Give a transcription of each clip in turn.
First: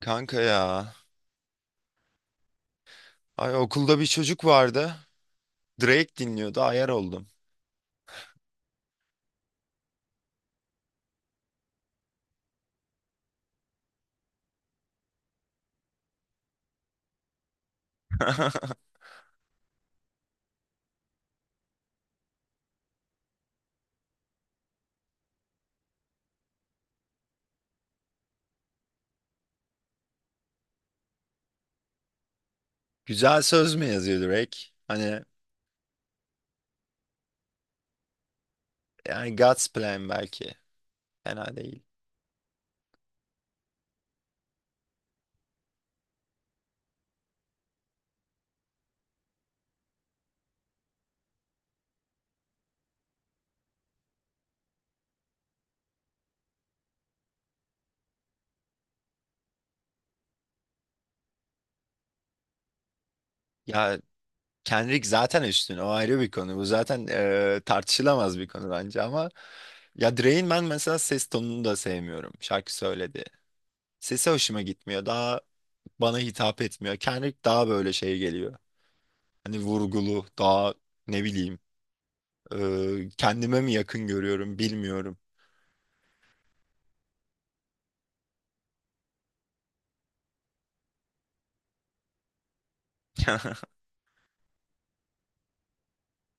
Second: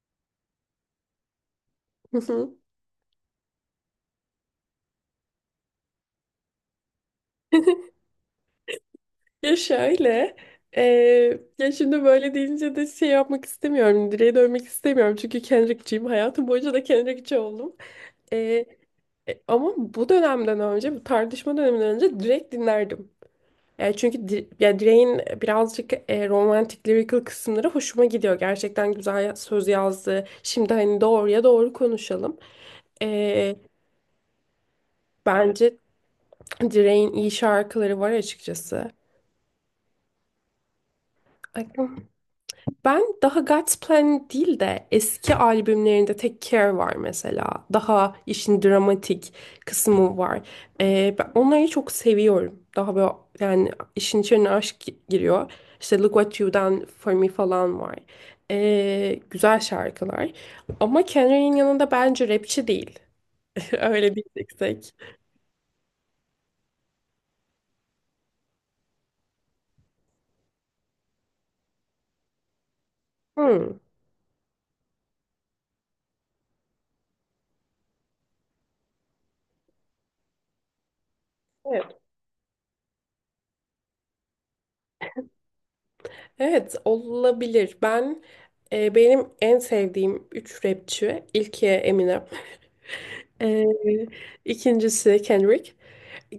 Kanka ya. Hı hı. Ay, okulda bir çocuk vardı. Drake dinliyordu. Ayar oldum. Ya şöyle, ya şimdi böyle deyince de şey yapmak istemiyorum, direğe dönmek istemiyorum çünkü Kendrick'ciyim, hayatım boyunca da Kendrick'ci oldum. Eee, Ama bu dönemden önce, bu tartışma döneminden önce Drake dinlerdim. Yani çünkü ya Drake'in birazcık romantik, lyrical kısımları hoşuma gidiyor. Gerçekten güzel söz yazdı. Şimdi hani doğruya doğru konuşalım. Güzel Eee, söz mü yazıyor Drake? Hani Bence Drake'in iyi şarkıları var açıkçası. yani God's Plan belki. Fena değil. Ben daha God's Plan değil de eski albümlerinde Take Care var mesela. Daha işin dramatik kısmı var. Ben onları çok seviyorum. Daha böyle yani işin içine aşk giriyor. İşte Look What You Done For Me falan var. Güzel şarkılar. Ama Kendrick'in yanında bence rapçi değil. Ya Öyle diyeceksek. Kendrick zaten üstün. O ayrı bir konu. Bu zaten tartışılamaz bir konu bence. Ama ya Drake'in ben mesela ses tonunu da sevmiyorum. Şarkı söyledi. Hmm. Sesi hoşuma gitmiyor. Daha bana hitap etmiyor. Kendrick daha böyle şey geliyor. Hani vurgulu, daha ne bileyim, Evet. Kendime mi yakın görüyorum bilmiyorum. Evet olabilir. Benim en sevdiğim 3 rapçi. İlki Eminem. Ee, ikincisi Kendrick.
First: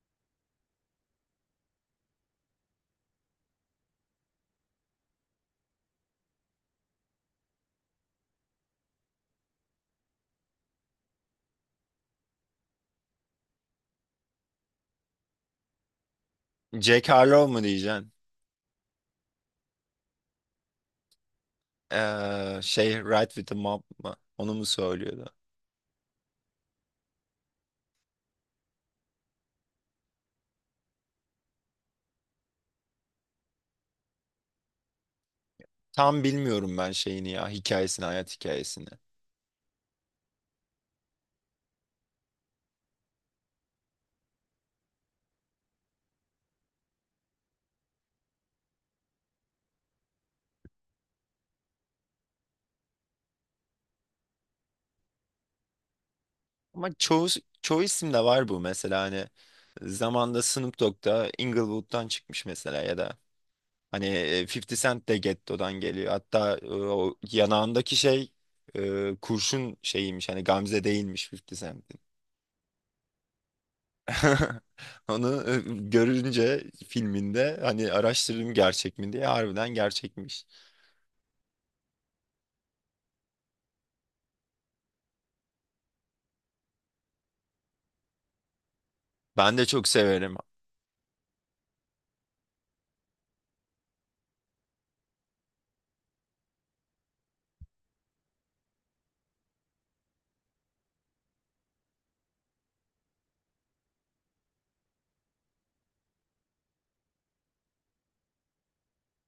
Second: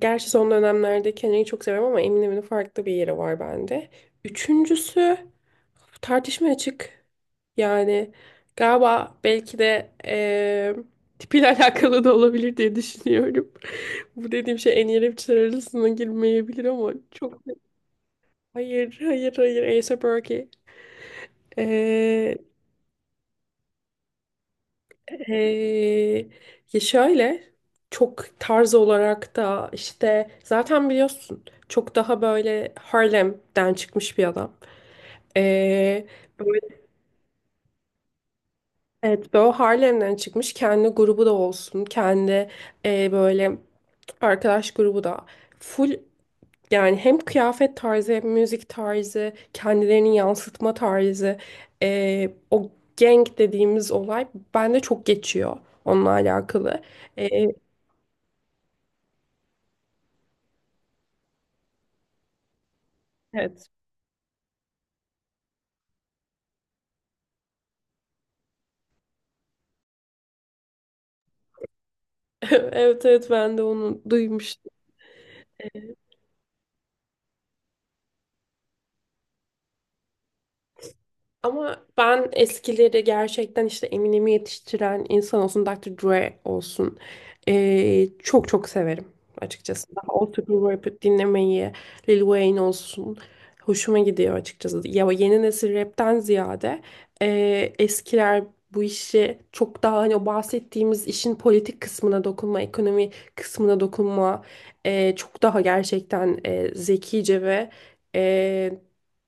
Gerçi son dönemlerde Kendrick'i çok seviyorum ama Eminem'in farklı bir yeri var bende. Üçüncüsü tartışmaya açık. Yani galiba belki de tipiyle alakalı da olabilir diye düşünüyorum. Bu dediğim şey en iyi rapçiler arasına girmeyebilir ama Jack çok Harlow mu diyeceksin? hayır, hayır, hayır, A$AP Rocky. Şey, Ride with the Mob mı? Onu mu söylüyordu? Ee, Ya şöyle çok tarz olarak da işte zaten biliyorsun çok daha böyle Harlem'den çıkmış bir adam. Ee, Tam bilmiyorum böyle, ben şeyini, ya hikayesini, hayat hikayesini. evet böyle Harlem'den çıkmış kendi grubu da olsun kendi e, böyle arkadaş grubu da full, yani hem kıyafet tarzı hem müzik tarzı kendilerini yansıtma tarzı, o gang dediğimiz olay bende çok geçiyor onunla alakalı. Ama çoğu, Ee, çoğu isimde var bu mesela, hani zamanda Snoop Dogg da Inglewood'dan çıkmış mesela, ya da Evet. hani 50 Cent de Getto'dan geliyor. Hatta o yanağındaki şey kurşun şeyiymiş, hani Gamze değilmiş 50 Cent. Evet, evet, ben de onu duymuştum. Onu görünce filminde hani araştırdım gerçek mi diye, harbiden gerçekmiş. Ama ben eskileri gerçekten işte Eminem'i yetiştiren insan olsun, Dr. Dre olsun, çok çok severim Ben de çok açıkçası. Daha severim. old rap dinlemeyi, Lil Wayne olsun, hoşuma gidiyor açıkçası. Ya yeni nesil rapten ziyade eskiler bu işi çok daha, hani o bahsettiğimiz işin politik kısmına dokunma, ekonomi kısmına dokunma, çok daha gerçekten zekice ve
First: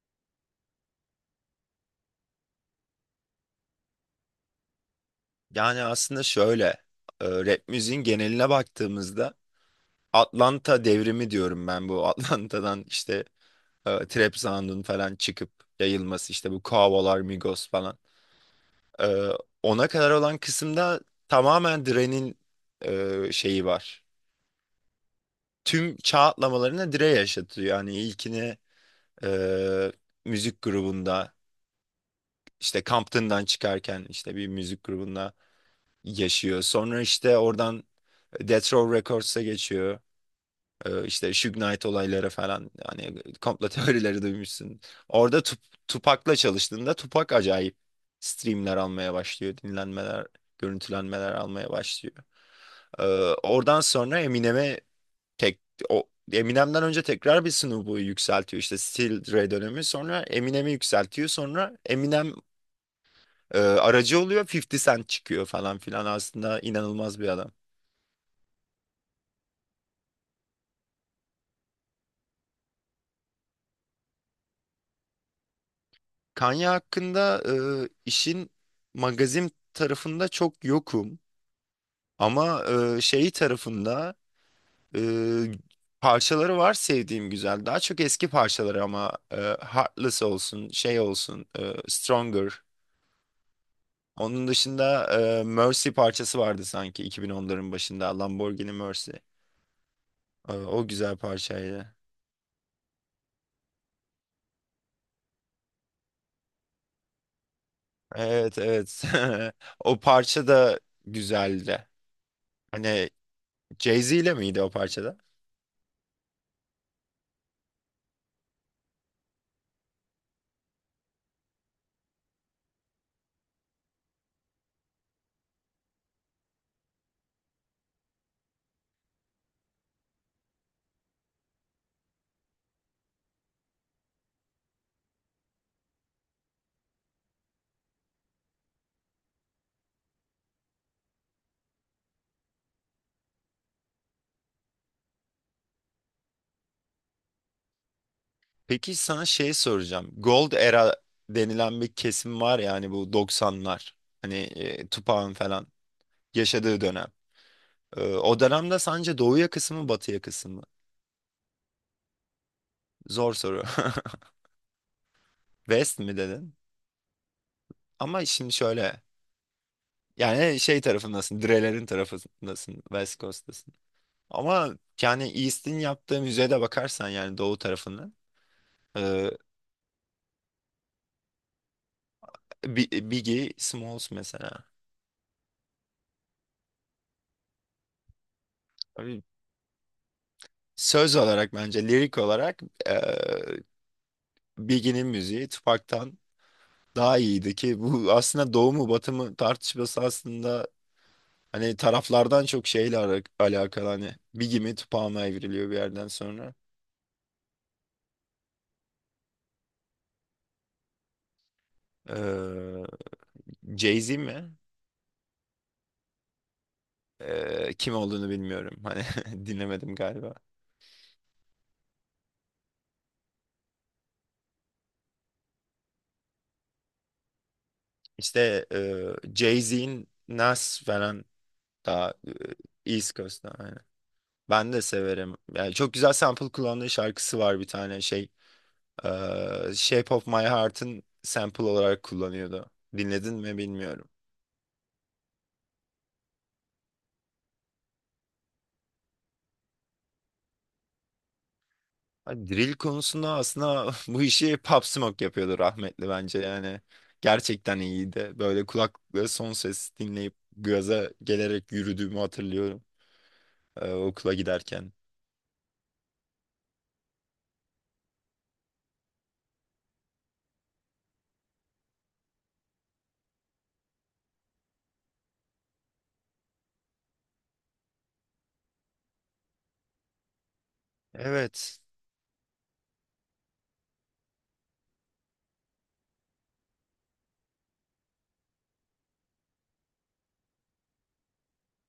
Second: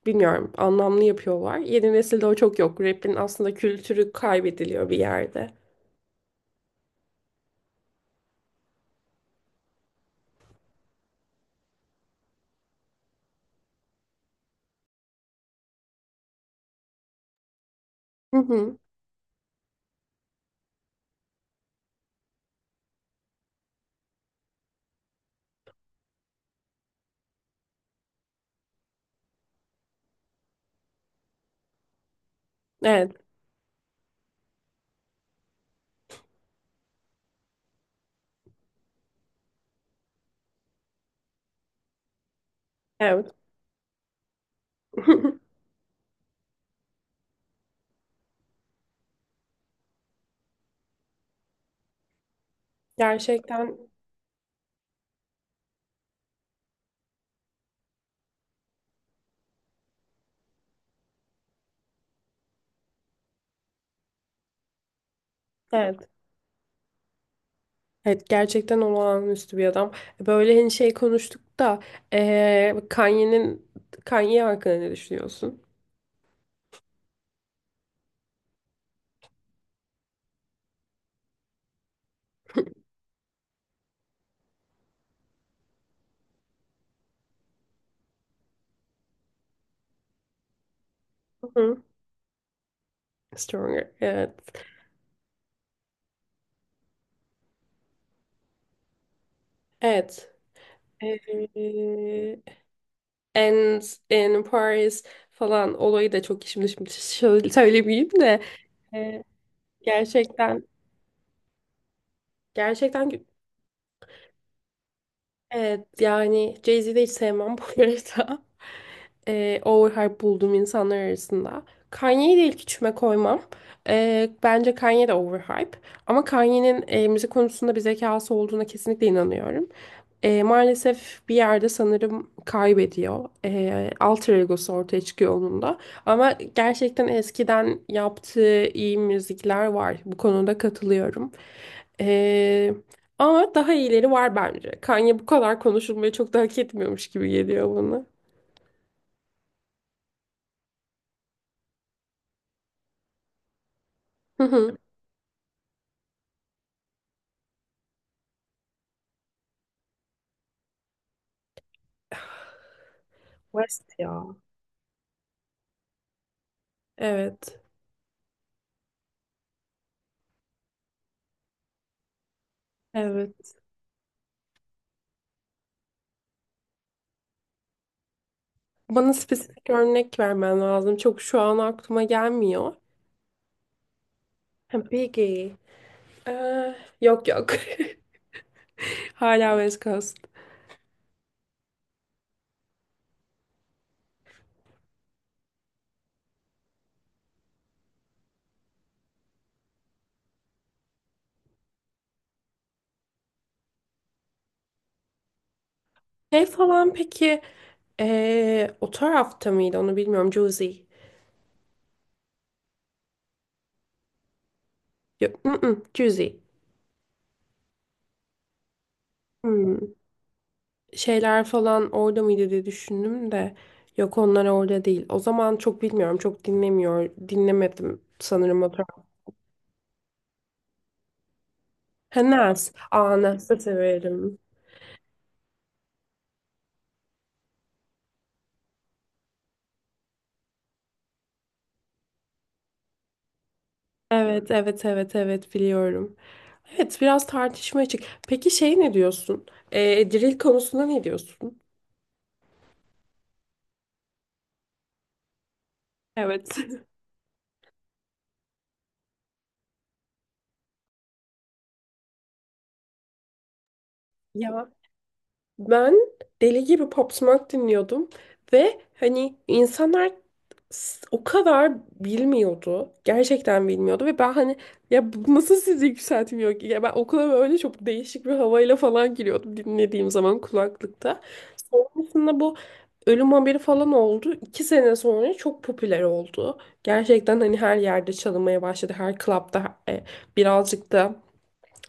bilmiyorum anlamlı yapıyorlar. Yeni nesilde o çok yok. Rap'in aslında kültürü kaybediliyor bir yerde. Yani aslında şöyle, rap müziğin geneline baktığımızda Atlanta devrimi diyorum ben bu. Atlanta'dan işte trap sound'un falan çıkıp yayılması, işte bu Quavo'lar, Migos falan. Hı hı. E, ona kadar olan kısımda tamamen Dre'nin şeyi var. Tüm çağ atlamalarını Dre yaşatıyor. Yani ilkini, e, müzik grubunda, işte Evet, Compton'dan çıkarken işte bir müzik grubunda yaşıyor. Sonra işte oradan Death Row Records'a geçiyor. E, işte Suge Knight olayları falan, hani evet. komplo teorileri duymuşsun. Orada Tupac'la çalıştığında Tupac acayip streamler almaya başlıyor. Dinlenmeler, görüntülenmeler almaya başlıyor. E, Gerçekten oradan sonra Eminem'e, Tek, o Eminem'den önce tekrar bir Snoop yükseltiyor, işte Still Dre dönemi, sonra Eminem'i yükseltiyor, sonra Eminem aracı oluyor, 50 Cent çıkıyor falan filan, evet. aslında inanılmaz bir adam. Evet, gerçekten olağanüstü bir adam. Böyle hani şey konuştuk da, Kanye'nin, Kanye hakkında ne düşünüyorsun? Kanye hakkında işin magazin tarafında çok yokum ama şeyi tarafında e, parçaları var sevdiğim, güzel, daha çok eski parçaları ama Heartless olsun, şey olsun, Hı hı. Stronger. Stronger. Onun Evet. dışında Mercy parçası vardı sanki 2010'ların başında, Lamborghini Mercy. Evet. E, o güzel parçaydı. Eee and in Paris falan olayı da çok, şimdi şöyle söylemeyeyim de, Evet, evet. eee, O parça gerçekten. da güzeldi. Hani Gerçekten. Jay-Z ile miydi o parçada? Evet, yani Jay-Z'yi de hiç sevmem bu arada. Overhype bulduğum insanlar arasında. Kanye'yi de ilk üçüme koymam. Bence Kanye de overhype. Ama Kanye'nin müzik konusunda bir zekası olduğuna kesinlikle inanıyorum. Maalesef bir yerde sanırım kaybediyor. Alter egosu ortaya çıkıyor onun da. Ama gerçekten eskiden yaptığı iyi müzikler var. Bu konuda katılıyorum. Ee, Ama daha iyileri var bence. Kanye bu kadar konuşulmayı çok da hak etmiyormuş gibi geliyor bana. Peki sana şey soracağım. Gold Era denilen bir kesim var, yani bu 90'lar. Hani Hı hı. Tupac'ın falan yaşadığı dönem. E, o dönemde sence doğuya kısmı, batıya kısmı? Zor soru. West ya. West mi dedin? Evet, Ama şimdi şöyle. Yani şey tarafındasın, Dreler'in tarafındasın, West evet. Coast'tasın. Ama yani East'in yaptığı müzeye de bakarsan, yani doğu tarafından. Bana E, spesifik örnek vermen lazım. Çok şu an aklıma gelmiyor. Biggie Smalls mesela. Ha, Biggie. Ee, Yok, yok. Abi, Hala West Coast. söz olarak bence, lirik olarak, e, Biggie'nin müziği Tupac'tan daha iyiydi, ki bu aslında doğu mu batı mı tartışması aslında hani taraflardan çok şeyle alakalı. Hani Biggie mi Tupac mı evriliyor bir yerden Şey sonra. falan, peki, o tarafta mıydı onu bilmiyorum. Juicy. E, Jay-Z mi? Yok, mm-mm, Juicy. Kim olduğunu bilmiyorum. Hani dinlemedim Hmm. galiba. Şeyler falan orada mıydı diye düşündüm de, yok, onlar orada değil. O zaman çok bilmiyorum, çok dinlemedim sanırım İşte o tarz. Jay-Z'in Nas falan daha Ha, Nas. East Aa, Coast'ta, Nas'ı aynen. severim. Ben de severim. Yani çok güzel sample kullandığı şarkısı var bir tane şey. e, Shape of My Heart'ın sample olarak kullanıyordu. Dinledin mi bilmiyorum. Evet, evet, evet, evet, biliyorum. Evet, biraz tartışma açık. Peki şey ne diyorsun? Drill konusunda ne diyorsun? Hani drill konusunda aslında bu işi Pop Smoke yapıyordu, rahmetli, bence Evet. yani. Gerçekten iyiydi. Böyle kulaklıkla son ses dinleyip gaza gelerek yürüdüğümü hatırlıyorum, okula Ya, giderken. ben deli gibi Pop Smoke dinliyordum ve hani insanlar o kadar bilmiyordu. Gerçekten bilmiyordu ve ben hani, ya bu nasıl sizi yükseltmiyor ki? Ya ben okula böyle çok değişik bir havayla falan giriyordum dinlediğim zaman kulaklıkta. Evet. Sonrasında bu ölüm haberi falan oldu. 2 sene sonra çok popüler oldu. Gerçekten hani her yerde çalınmaya başladı. Her klapta, birazcık da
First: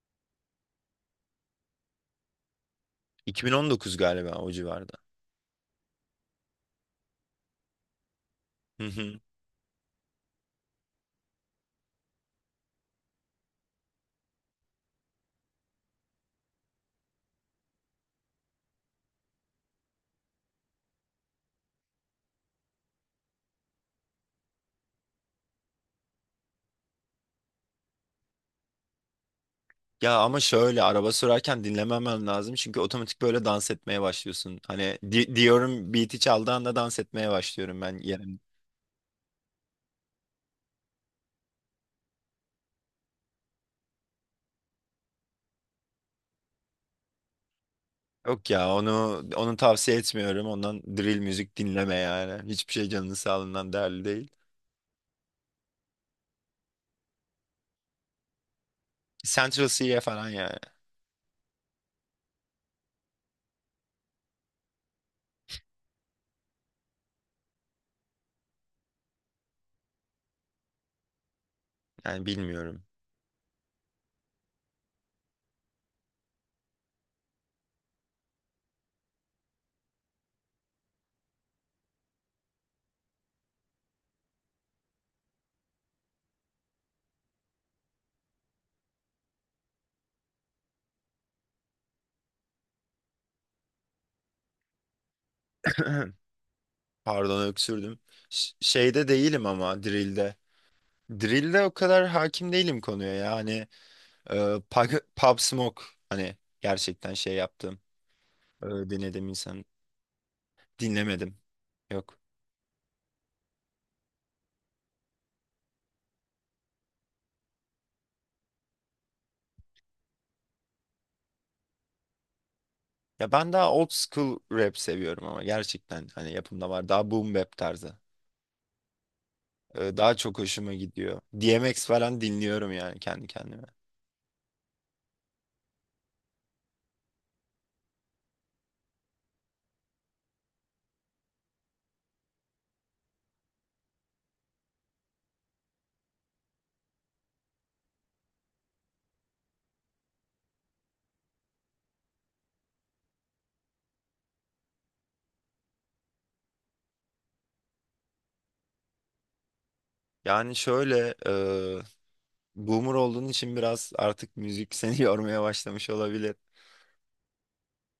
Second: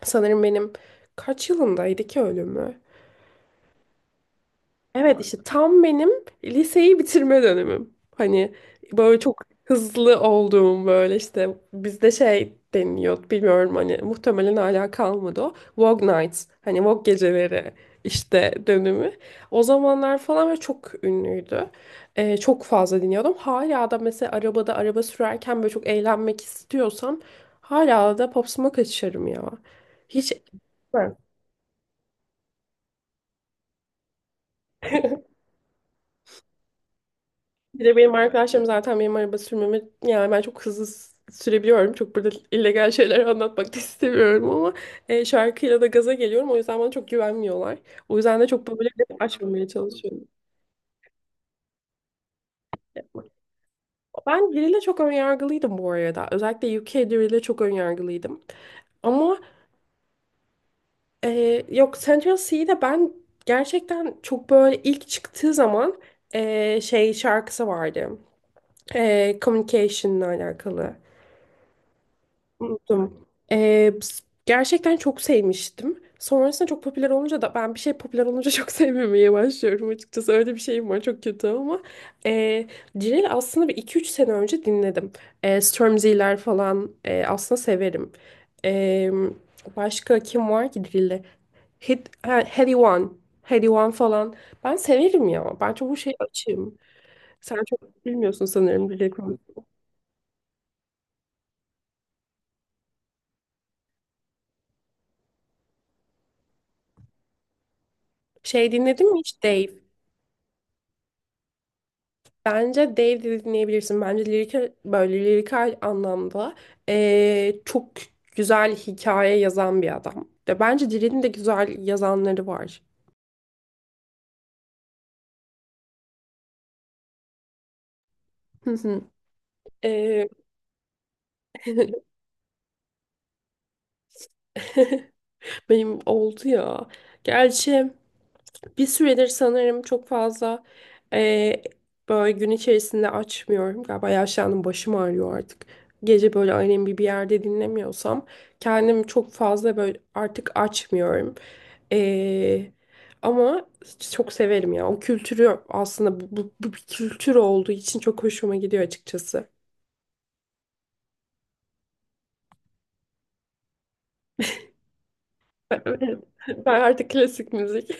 sanırım benim, kaç yılındaydı ki ölümü? 2019 galiba, o civarda. Evet, işte tam benim liseyi bitirme dönemim. Hani Hı hı. böyle çok hızlı olduğum, böyle işte bizde şey deniliyor bilmiyorum hani, muhtemelen hala kalmadı o. Vogue Nights, hani Vogue geceleri işte dönemi. O zamanlar falan ve çok ünlüydü. Çok fazla dinliyordum. Hala da mesela arabada, araba sürerken böyle çok eğlenmek istiyorsam hala da Pop Smoke açarım ya. Ya Hiç... ama şöyle, araba sürerken dinlememem lazım, çünkü otomatik böyle dans etmeye başlıyorsun. Hani diyorum, beat'i çaldığı anda dans etmeye başlıyorum Bir de ben, benim yerim. arkadaşlarım zaten benim araba sürmemi, yani ben çok hızlı sürebiliyorum. Çok burada illegal şeyler anlatmak da istemiyorum ama şarkıyla da gaza geliyorum. O yüzden bana çok güvenmiyorlar. O yüzden de Yok çok ya, böyle laf onu açmamaya tavsiye çalışıyorum. etmiyorum. Ondan drill müzik dinleme yani. Hiçbir şey canının sağlığından değerli değil. Ben Drill'e çok önyargılıydım bu arada. Özellikle UK Drill'e çok önyargılıydım. Ama Central Cee falan ya. Yok, Central C'de ben gerçekten çok böyle, ilk çıktığı zaman şey şarkısı vardı. E, Communication'la alakalı. Yani bilmiyorum. Unuttum. Gerçekten çok sevmiştim. Sonrasında çok popüler olunca da, ben bir şey popüler olunca çok sevmemeye başlıyorum açıkçası. Öyle bir şeyim var, çok kötü ama. Ee, Cirel'i aslında bir iki üç sene önce dinledim. Stormzy'ler falan aslında severim. Ee, Başka kim var ki Cirel'de? Heady One. Heady One falan. Ben severim ya. Ben çok bu şey açığım. Pardon, Sen öksürdüm. çok bilmiyorsun sanırım Şeyde Cirel değilim, konusunda. ama drill'de. Drill'de o kadar hakim değilim konuya yani. E, Pub Smoke, hani gerçekten şey yaptım. E, Şey dinledin mi dinledim hiç insan. Dave? Dinlemedim. Yok. Bence Dave de dinleyebilirsin. Bence lirikal, böyle lirikal anlamda çok güzel hikaye yazan bir adam. De bence Dil'in de güzel yazanları var. Ya ben daha old school rap seviyorum ama, gerçekten hani yapımda var. Daha boom bap tarzı. Hı hı. E, daha Eee, çok hoşuma gidiyor. DMX falan dinliyorum yani kendi kendime. Benim oldu ya. Gerçi Bir süredir sanırım çok fazla, eee, böyle gün içerisinde açmıyorum. Galiba yaşlandım, başım ağrıyor artık. Gece böyle ailemi bir yerde dinlemiyorsam kendimi çok fazla böyle artık açmıyorum. Eee, Ama çok severim ya. O kültürü aslında, bu, bir kültür olduğu için çok hoşuma gidiyor açıkçası. Yani şöyle, boomer olduğun için biraz artık müzik seni yormaya başlamış olabilir. Ben artık klasik müzik.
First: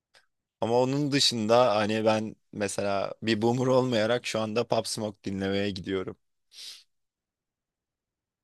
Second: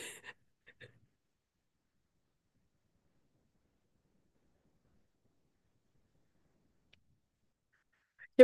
Ama onun dışında hani ben mesela bir boomer olmayarak şu anda Pop Smoke dinlemeye gidiyorum.